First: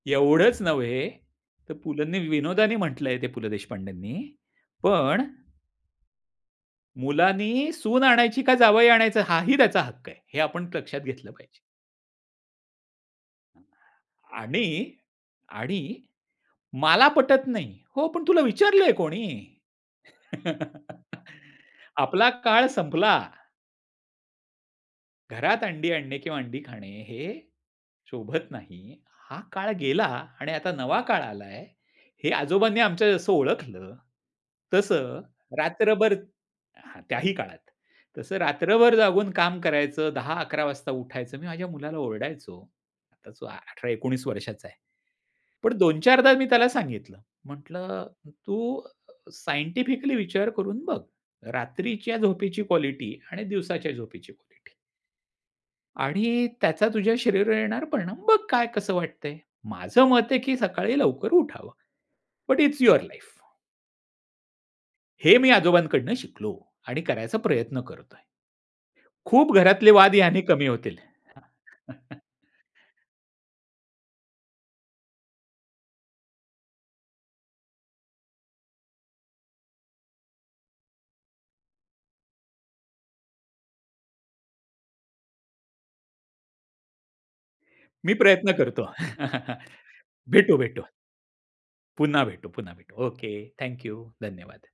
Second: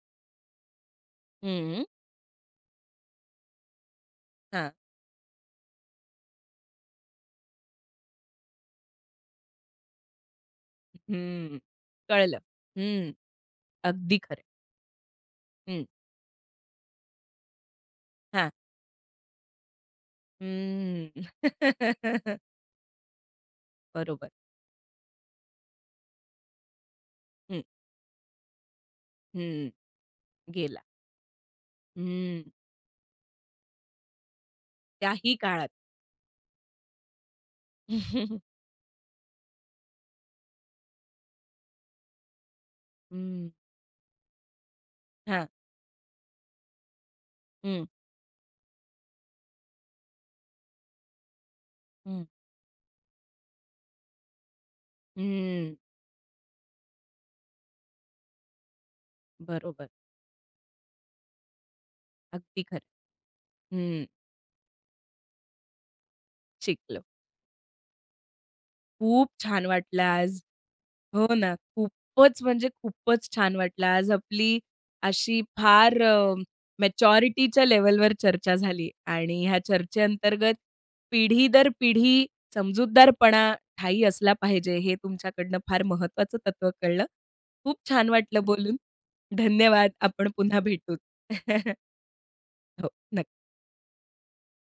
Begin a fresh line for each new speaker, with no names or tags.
एवढंच नव्हे तर
हं.
पुलंनी विनोदाने म्हटलंय ते पु. ल. देशपांडेंनी
हां.
पण. मुलांनी सून आणायची का जावई आणायचं हाही त्याचा हक्क आहे. हे आपण लक्षात घेतलं
हं.
पाहिजे.
कळलं. हं. अगदी खरं आहे.
आणि आणि
हं.
मला पटत नाही. हो, पण तुला
हां.
विचारलंय कोणी?
हम्म.
आपला काळ संपला.
बरोबर.
घरात अंडी आणणे किंवा अंडी खाणे, हे
हं.
शोभत नाही. हा
हं.
काळ गेला आणि आता
गेला.
नवा काळ आलाय हे
हं.
आजोबांनी आमच्या जसं ओळखलं तसं
त्याही काळात.
रात्रभर हां, त्याही काळात तसं रात्रभर जागून काम करायचं 10:00-11:00 वाजता उठायचं. मी माझ्या मुलाला ओरडायचो
हं.
आता 18-19 वर्षाचा आहे.
हां.
पण 2-4 दा मी त्याला सांगितलं
हं.
म्हटलं "तू सायंटिफिकली विचार करून बघ. रात्रीच्या
हं.
झोपेची क्वालिटी आणि दिवसाच्या झोपेची क्वालिटी"
हम्म.
"आणि त्याचा तुझ्या शरीरावर येणारा परिणाम बघ काय कसं वाटतंय.
बरोबर.
माझं मत आहे की सकाळी लवकर उठावं." "बट
अगदी खरं
इट्स युअर लाईफ."
आहे. हं.
हे मी आजोबांकडून शिकलो आणि
शिकलं.
करायचा प्रयत्न करतोय.
खूप
खूप
छान
घरातले
वाटलं
वाद
आज.
याने कमी होतील.
हो ना. खुपचं म्हणजे खुपचं छान वाटला आज आपली अशी फार अ, मॅच्युरिटीच्या लेव्हलवर चर्चा झाली आणि ह्या चर्चेअंतर्गत पिढी दर पिढी समजूतदारपणा ठायी असला पाहिजे, हे तुमच्याकडनं फार महत्वाचं तत्व कळलं. खूप छान
मी
वाटलं
प्रयत्न
बोलून.
करतो.
धन्यवाद आपण
भेटू.
पुन्हा
भेटू.
भेटू.
पुन्हा भेटू. पुन्हा
हो,
भेटू.
नक्
ओके. Thank you. धन्यवाद.